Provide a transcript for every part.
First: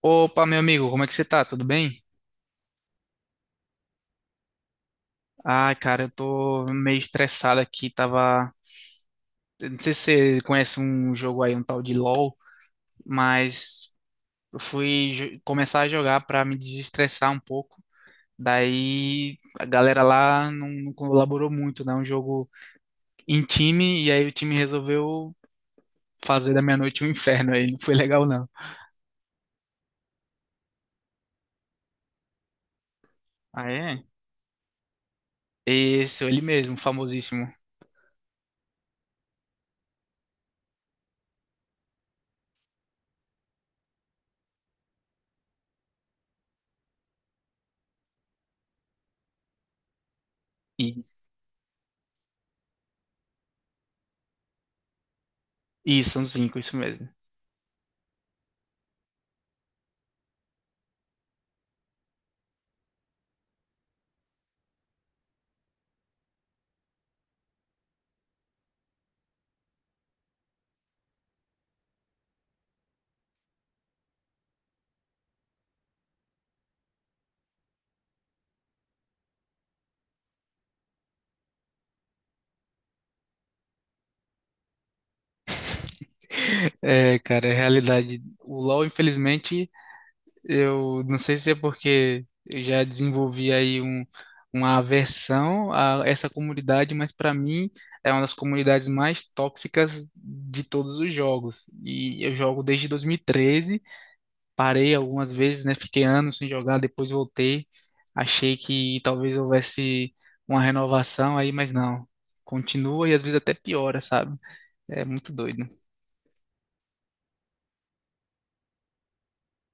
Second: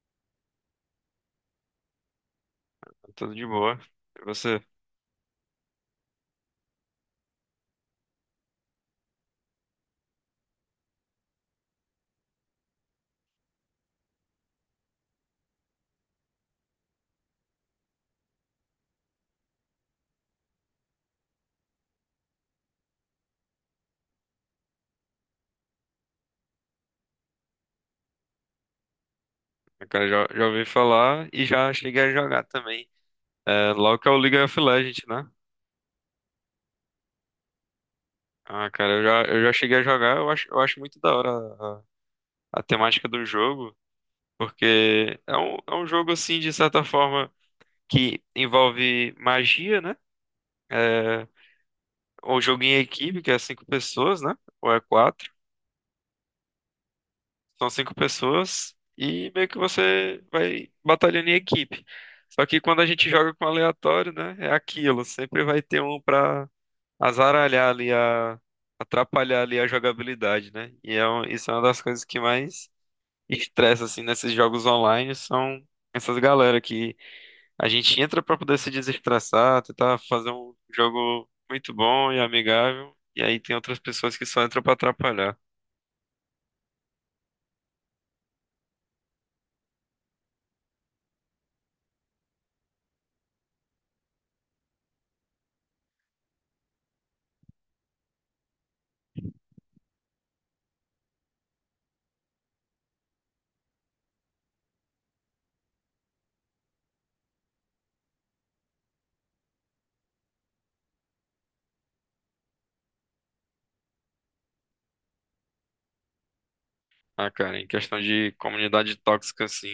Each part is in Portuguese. Opa, meu amigo, como é que você tá? Tudo bem? Tudo de boa. E você? Ai, cara, eu tô meio estressado aqui, tava. Eu não sei se você conhece um jogo aí, um tal de LoL, mas eu começar a jogar pra me desestressar um pouco. Daí a galera lá não colaborou muito, né? Um jogo em time, e aí o time resolveu fazer da minha noite um inferno aí, não foi legal não. Cara, já ouvi falar e já cheguei a jogar também. Ah, É, logo é? que é o League of Legends, né? Esse, ele mesmo, famosíssimo. Ah, cara, eu já cheguei a jogar, eu acho muito da hora a temática do jogo, porque é um jogo, assim, de certa forma, que envolve magia, né? Isso, É um jogo em equipe, que é cinco pessoas, né? Ou é quatro. isso, são cinco, isso mesmo. São cinco pessoas e meio que você vai batalhando em equipe. Só que quando a gente joga com aleatório, né? É aquilo. Sempre vai ter um pra azaralhar ali, atrapalhar ali a jogabilidade, né? E isso é uma das coisas que mais estressa, assim, nesses jogos online, são essas galera que a gente entra pra poder se desestressar, tentar fazer um jogo muito bom e amigável. E aí tem outras pessoas que só entram pra atrapalhar. É, cara, é realidade. O LoL, infelizmente, eu não sei se é porque eu já desenvolvi aí uma aversão a essa comunidade, mas pra mim é uma das comunidades mais tóxicas de todos os jogos. E eu jogo desde 2013, parei algumas vezes, né? Fiquei anos sem jogar, depois voltei. Achei que talvez houvesse uma renovação aí, mas não. Continua e às vezes até piora, sabe? É muito doido. Ah, cara, em questão de comunidade tóxica, assim,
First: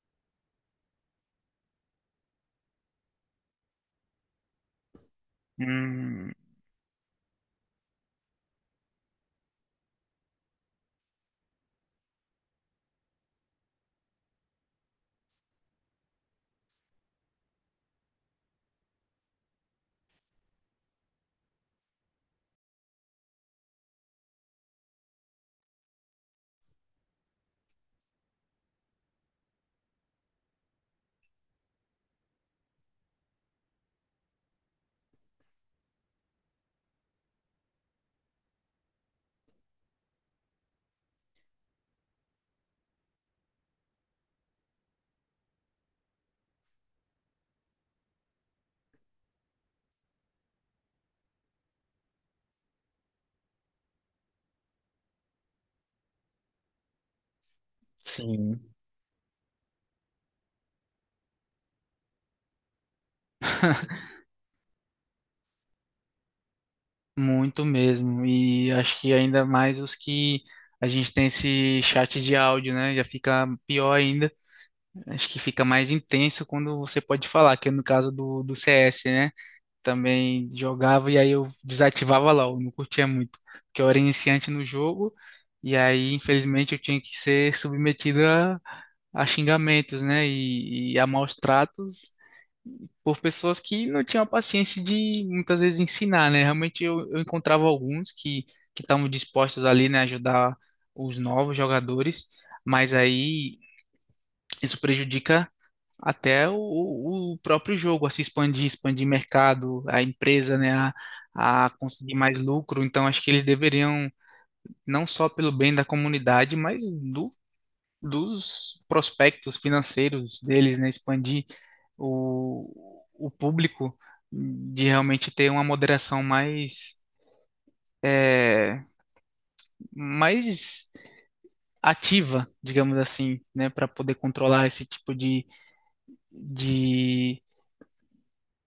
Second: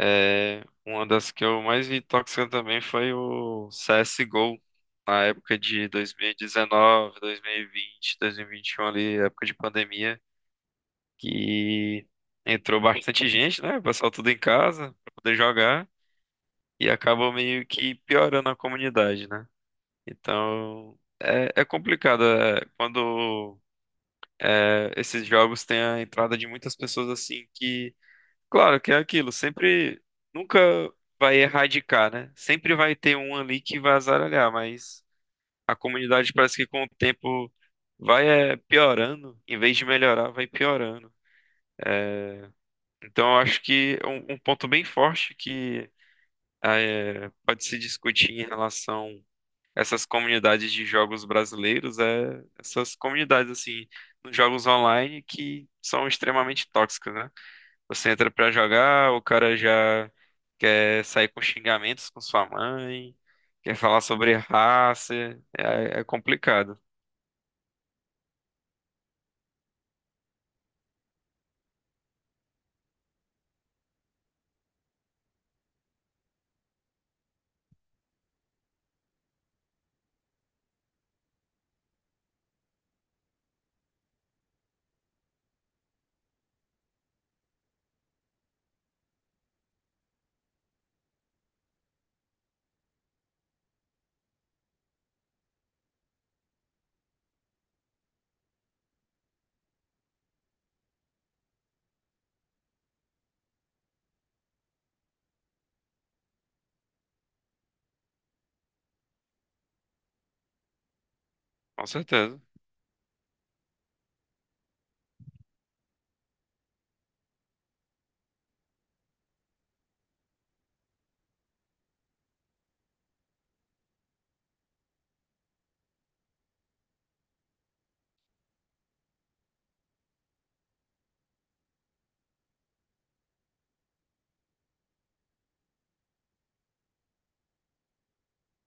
uma das que eu mais vi tóxica também foi o CSGO, na época de Hum, 2019, 2020, 2021, ali, época de pandemia, que entrou bastante gente, né? O pessoal tudo em casa pra poder jogar e acabou meio que piorando a comunidade, né? Então, é complicado, quando esses jogos têm a entrada de muitas pessoas, assim, que claro que é aquilo, sempre nunca vai erradicar, né? Sempre vai ter um ali que vai azaralhar, mas a comunidade parece que com o tempo vai piorando, em vez de melhorar, vai piorando. Então eu acho que é um ponto bem forte que pode se discutir em relação a essas comunidades de jogos brasileiros é essas comunidades assim, nos jogos online que são extremamente tóxicas, né? Você entra pra sim. jogar, o cara já quer sair com xingamentos com sua mãe, quer falar sobre raça, é complicado, Muito mesmo. E acho que ainda mais os que a gente tem esse chat de áudio, né? Já fica pior ainda. Acho que fica mais intenso quando você pode falar, que é no caso do CS, né? Também jogava e aí eu desativava LOL, não curtia muito, porque eu era iniciante no jogo e aí, infelizmente, eu tinha que ser submetido a xingamentos, né? E a maus tratos. Por pessoas que não tinham a paciência de muitas vezes ensinar, né? Realmente eu encontrava alguns que estavam dispostos ali, né, a ajudar os novos jogadores, mas aí isso prejudica até o próprio jogo a se expandir, expandir mercado, a empresa, né, a com conseguir mais certeza. lucro. Então acho que eles deveriam não só pelo bem da comunidade, mas do dos prospectos financeiros deles, né? Expandir o público, de realmente ter uma moderação é, mais ativa, digamos assim, né? Para poder controlar esse tipo de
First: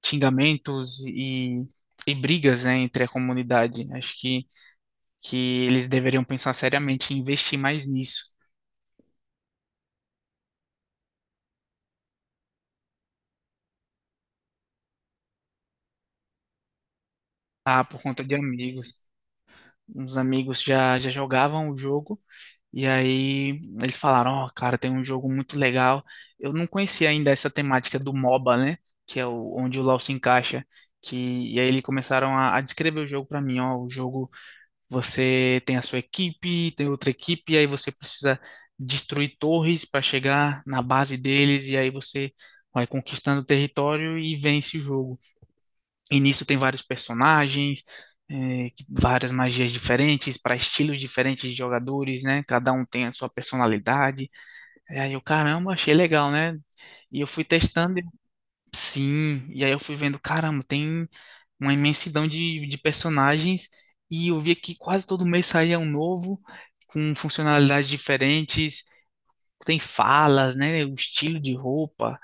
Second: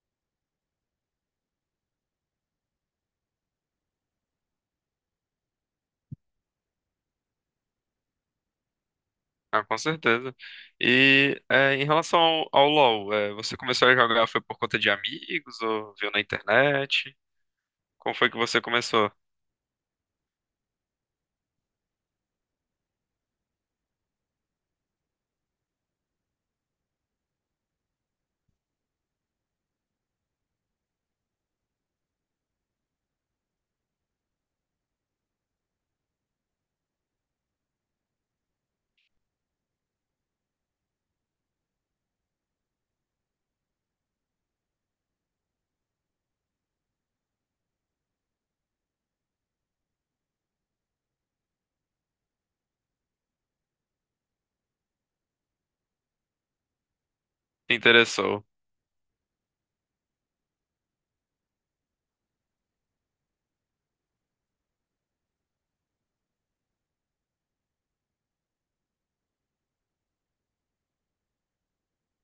xingamentos e. E brigas, né, entre a comunidade. Acho que eles deveriam pensar seriamente em investir mais nisso. Ah, com certeza. E em relação ao LoL, você começou a jogar foi por conta de amigos ou viu na internet? Ah, por Como conta foi de que você amigos. começou? Uns amigos já jogavam o jogo. E aí eles falaram, ó, cara, tem um jogo muito legal. Eu não conhecia ainda essa temática do MOBA, né? Que é o, onde o LoL se encaixa. Que, e aí eles começaram a descrever o jogo pra mim, ó, o jogo você tem a sua equipe, tem outra equipe, e aí você precisa destruir torres pra chegar na base deles, e aí você vai conquistando o território e vence o jogo. E nisso tem vários personagens, é, várias magias diferentes, para estilos diferentes de jogadores, né? Cada um tem a sua personalidade. E aí eu, caramba, achei legal, né? E eu fui Te interessou? Sim. E aí eu fui vendo, caramba, tem uma imensidão de personagens. E eu via que quase todo mês saía um novo, com funcionalidades diferentes. Tem falas, né? O estilo de roupa.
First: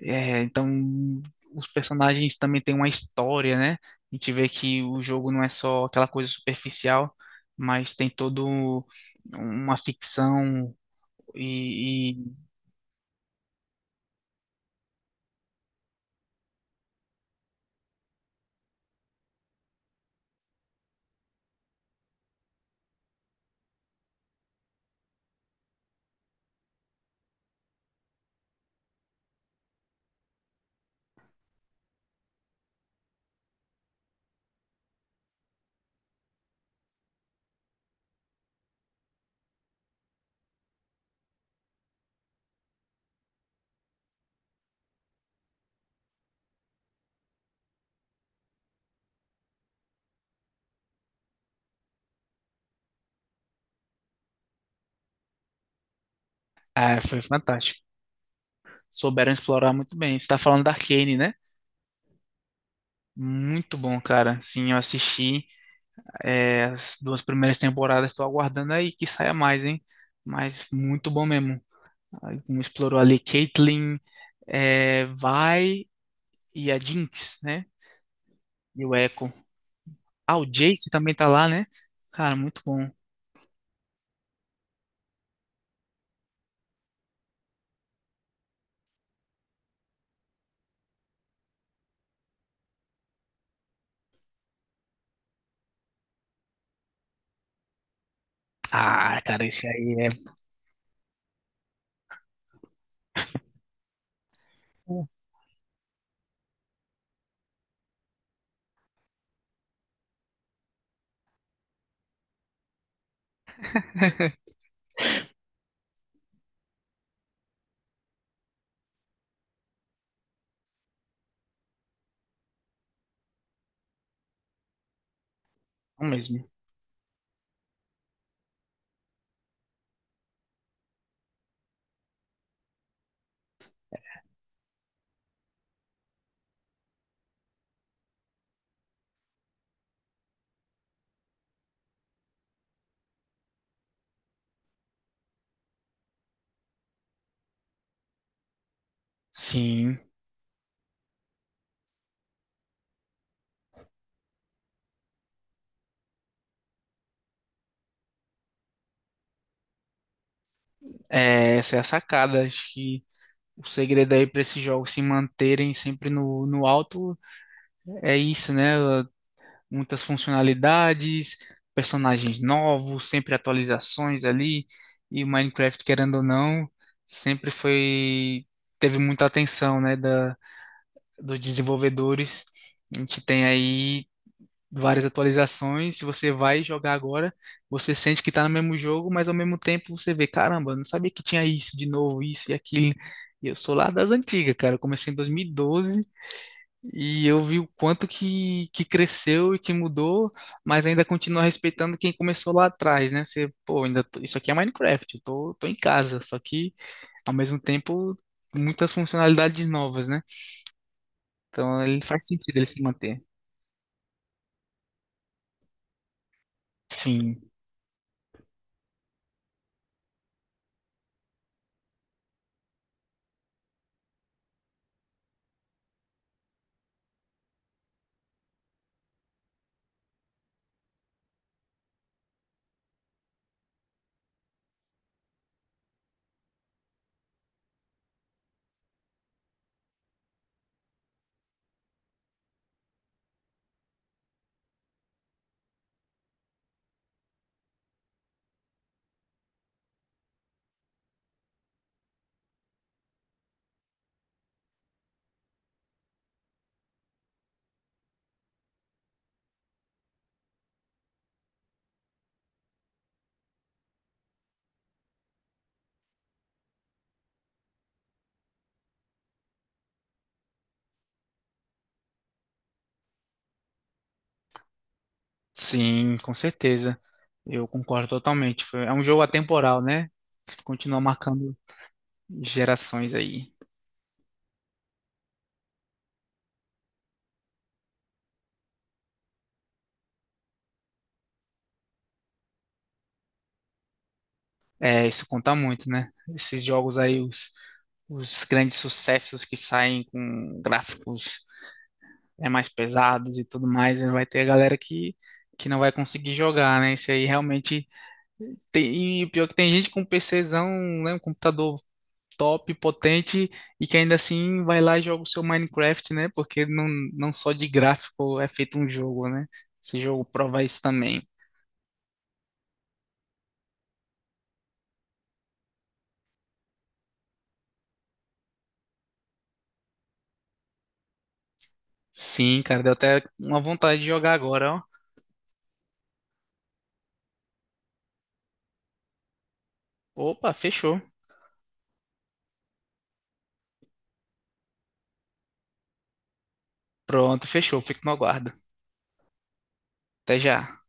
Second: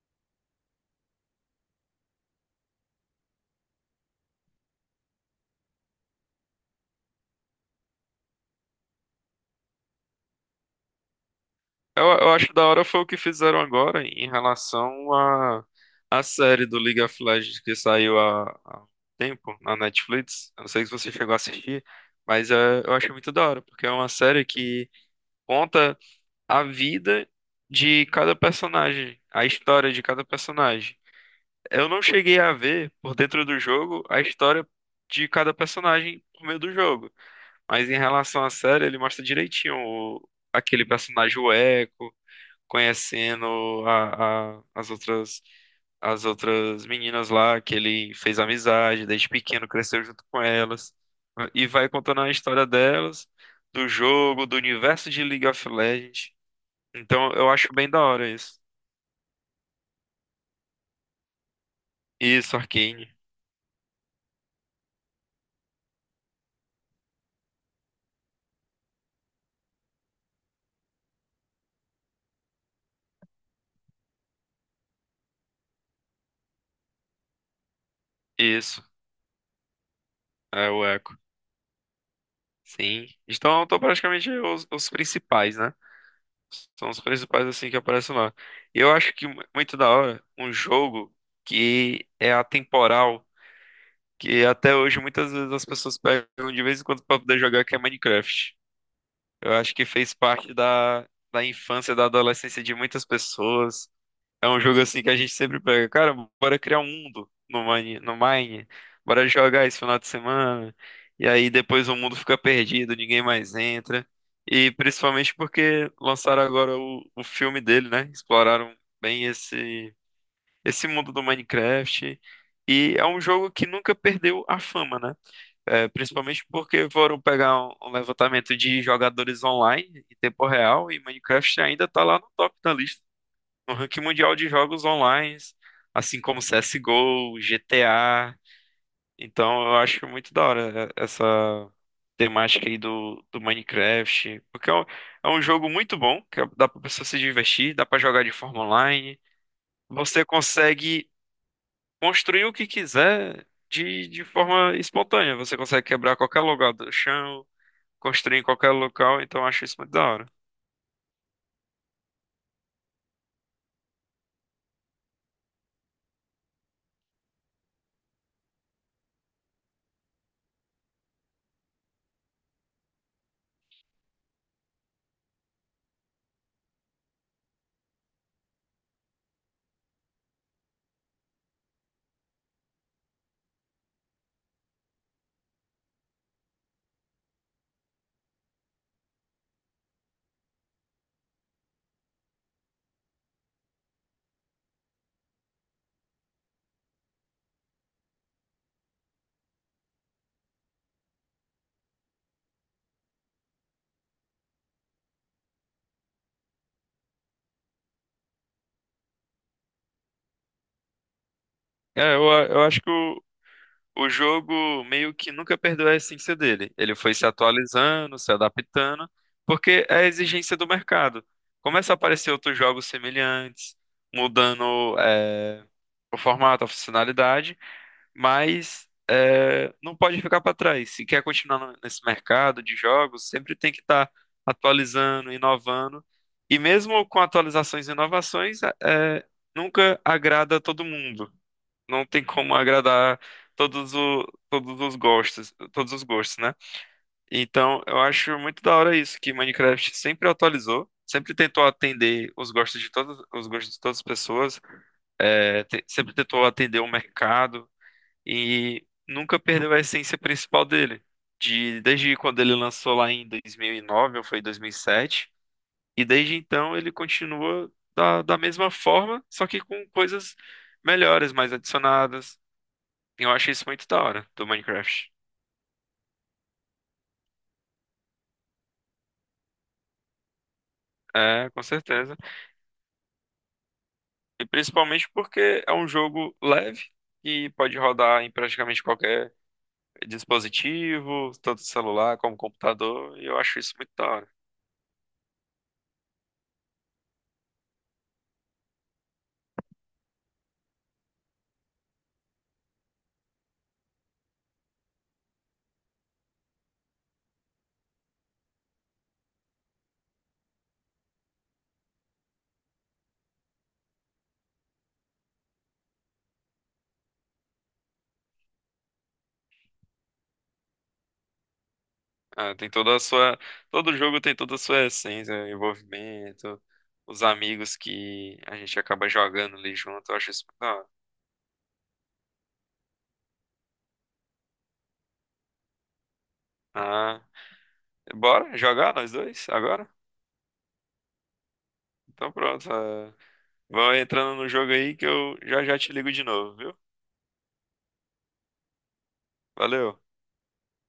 É, então os personagens também têm uma história, né? A gente vê que o jogo não é só aquela coisa superficial, mas tem todo uma ficção Eu, e, eu e- acho da hora foi o que fizeram agora em relação à série do League of Legends que saiu há um tempo na Netflix. Eu não sei se você chegou a assistir, mas eu acho muito da hora, porque é uma série que conta a vida de cada personagem, a história de cada personagem. Eu não cheguei a ver por dentro do jogo a história de cada personagem por meio do jogo, mas em relação à série, ele mostra direitinho aquele personagem, o Echo conhecendo as outras meninas lá que ele fez amizade desde pequeno, cresceu junto com elas e vai contando a história delas, do jogo, do universo de League of Legends. ah, foi Então eu acho fantástico. bem da hora isso. Souberam explorar muito bem. Você está falando da Arcane, né? Isso, Arcane. Muito bom, cara. Sim, eu assisti é, as duas primeiras temporadas. Estou aguardando aí que saia mais, hein? Mas muito bom mesmo. Aí, como explorou ali Caitlyn, é, Vi e a Jinx, né? Isso, E o Echo. Ah, o é o Jace também Echo. tá lá, né? Cara, muito bom. Sim. Então estão praticamente os principais, né? São os principais assim que aparecem lá. Eu acho que muito da hora um jogo que é atemporal, que até hoje muitas vezes as pessoas pegam de vez em quando para poder jogar, que é Minecraft. Ah, cara, Eu esse acho que aí é fez parte da infância, da adolescência de muitas pessoas. É um jogo assim bom que a gente sempre pega, cara, bora criar um mundo no Mine, no Mine, bora jogar esse final de semana. E aí depois o mundo fica perdido, ninguém mais entra. E principalmente porque lançaram agora o filme dele, né? Exploraram bem esse mundo do Minecraft. E é um jogo que nunca perdeu a fama, né? É, principalmente mesmo. porque foram pegar um levantamento de jogadores online em tempo real e Minecraft ainda está lá no top da lista, no ranking mundial de jogos online, assim como CSGO, GTA. Então eu acho muito da hora essa temática aí do Minecraft, porque é um jogo muito bom, que dá pra pessoa se divertir, dá pra jogar de forma online. Sim, Você consegue construir o que quiser de forma espontânea. Você consegue quebrar qualquer lugar do chão, construir em qualquer local, então eu acho isso muito da hora. é, essa é a sacada. Acho que o segredo aí para esses jogos se manterem sempre no alto é isso, né? Muitas funcionalidades, personagens novos, sempre atualizações ali. E o Minecraft, querendo ou não, sempre foi teve muita atenção, né, da, dos desenvolvedores. A gente tem aí várias atualizações. Se você vai jogar agora, você sente que tá no mesmo jogo, mas ao mesmo tempo você vê, caramba, eu não sabia que tinha isso de novo, isso e aquilo. E eu sou lá das antigas, cara. Eu comecei em 2012 e doze e eu vi o quanto que cresceu e que mudou, mas ainda continua respeitando quem começou lá atrás, né? Você, pô, ainda isso aqui é Minecraft, eu tô em casa, só que ao mesmo tempo muitas funcionalidades novas, né? Então ele É, faz sentido eu ele se acho que manter. o jogo meio que nunca perdeu a essência dele. Ele foi se Sim. atualizando, se adaptando, porque é a exigência do mercado. Começa a aparecer outros jogos semelhantes, mudando, o formato, a funcionalidade, mas não pode ficar para trás. Se quer continuar nesse mercado de jogos, sempre tem que estar atualizando, inovando. E mesmo com atualizações e inovações, é, nunca agrada todo mundo. Não tem como agradar todos, todos os gostos, né? Então, eu acho muito da hora isso, que Minecraft sempre atualizou, sempre tentou atender os gostos de todas as pessoas, sempre tentou atender o mercado e nunca perdeu a essência principal dele. Desde quando ele lançou lá em 2009, ou foi 2007, e sete, e desde então ele continua da mesma forma, só que com coisas melhores, mais adicionadas. E eu acho isso muito da hora do Minecraft. Sim, com certeza. Eu concordo totalmente. É um jogo atemporal, né? Você continua É, marcando com certeza. gerações aí. E principalmente porque é um jogo leve e pode rodar em praticamente qualquer dispositivo, tanto celular como computador, e eu acho isso muito da hora. É, isso conta muito, né? Esses jogos aí, os grandes sucessos que saem com gráficos é, mais pesados e tudo mais, né? Vai ter a galera que não vai conseguir jogar, né? Isso aí realmente tem. E o pior é que tem gente com PCzão, né? Um computador top, potente e que ainda assim vai lá e joga o seu Minecraft, né? Porque não, não só de gráfico é feito um jogo, né? Esse jogo prova isso também. Ah, tem toda a sua. Todo jogo tem toda a sua essência, né? Envolvimento, os amigos que a gente acaba jogando ali junto. Eu acho isso muito da hora. Sim, cara, deu até uma vontade de jogar agora, ó. Ah, bora jogar nós dois agora? Opa, fechou. Então pronto. Ah, vão entrando no jogo aí que eu já já te ligo de novo, viu? Pronto, fechou. Fico no aguardo. Valeu. Até já.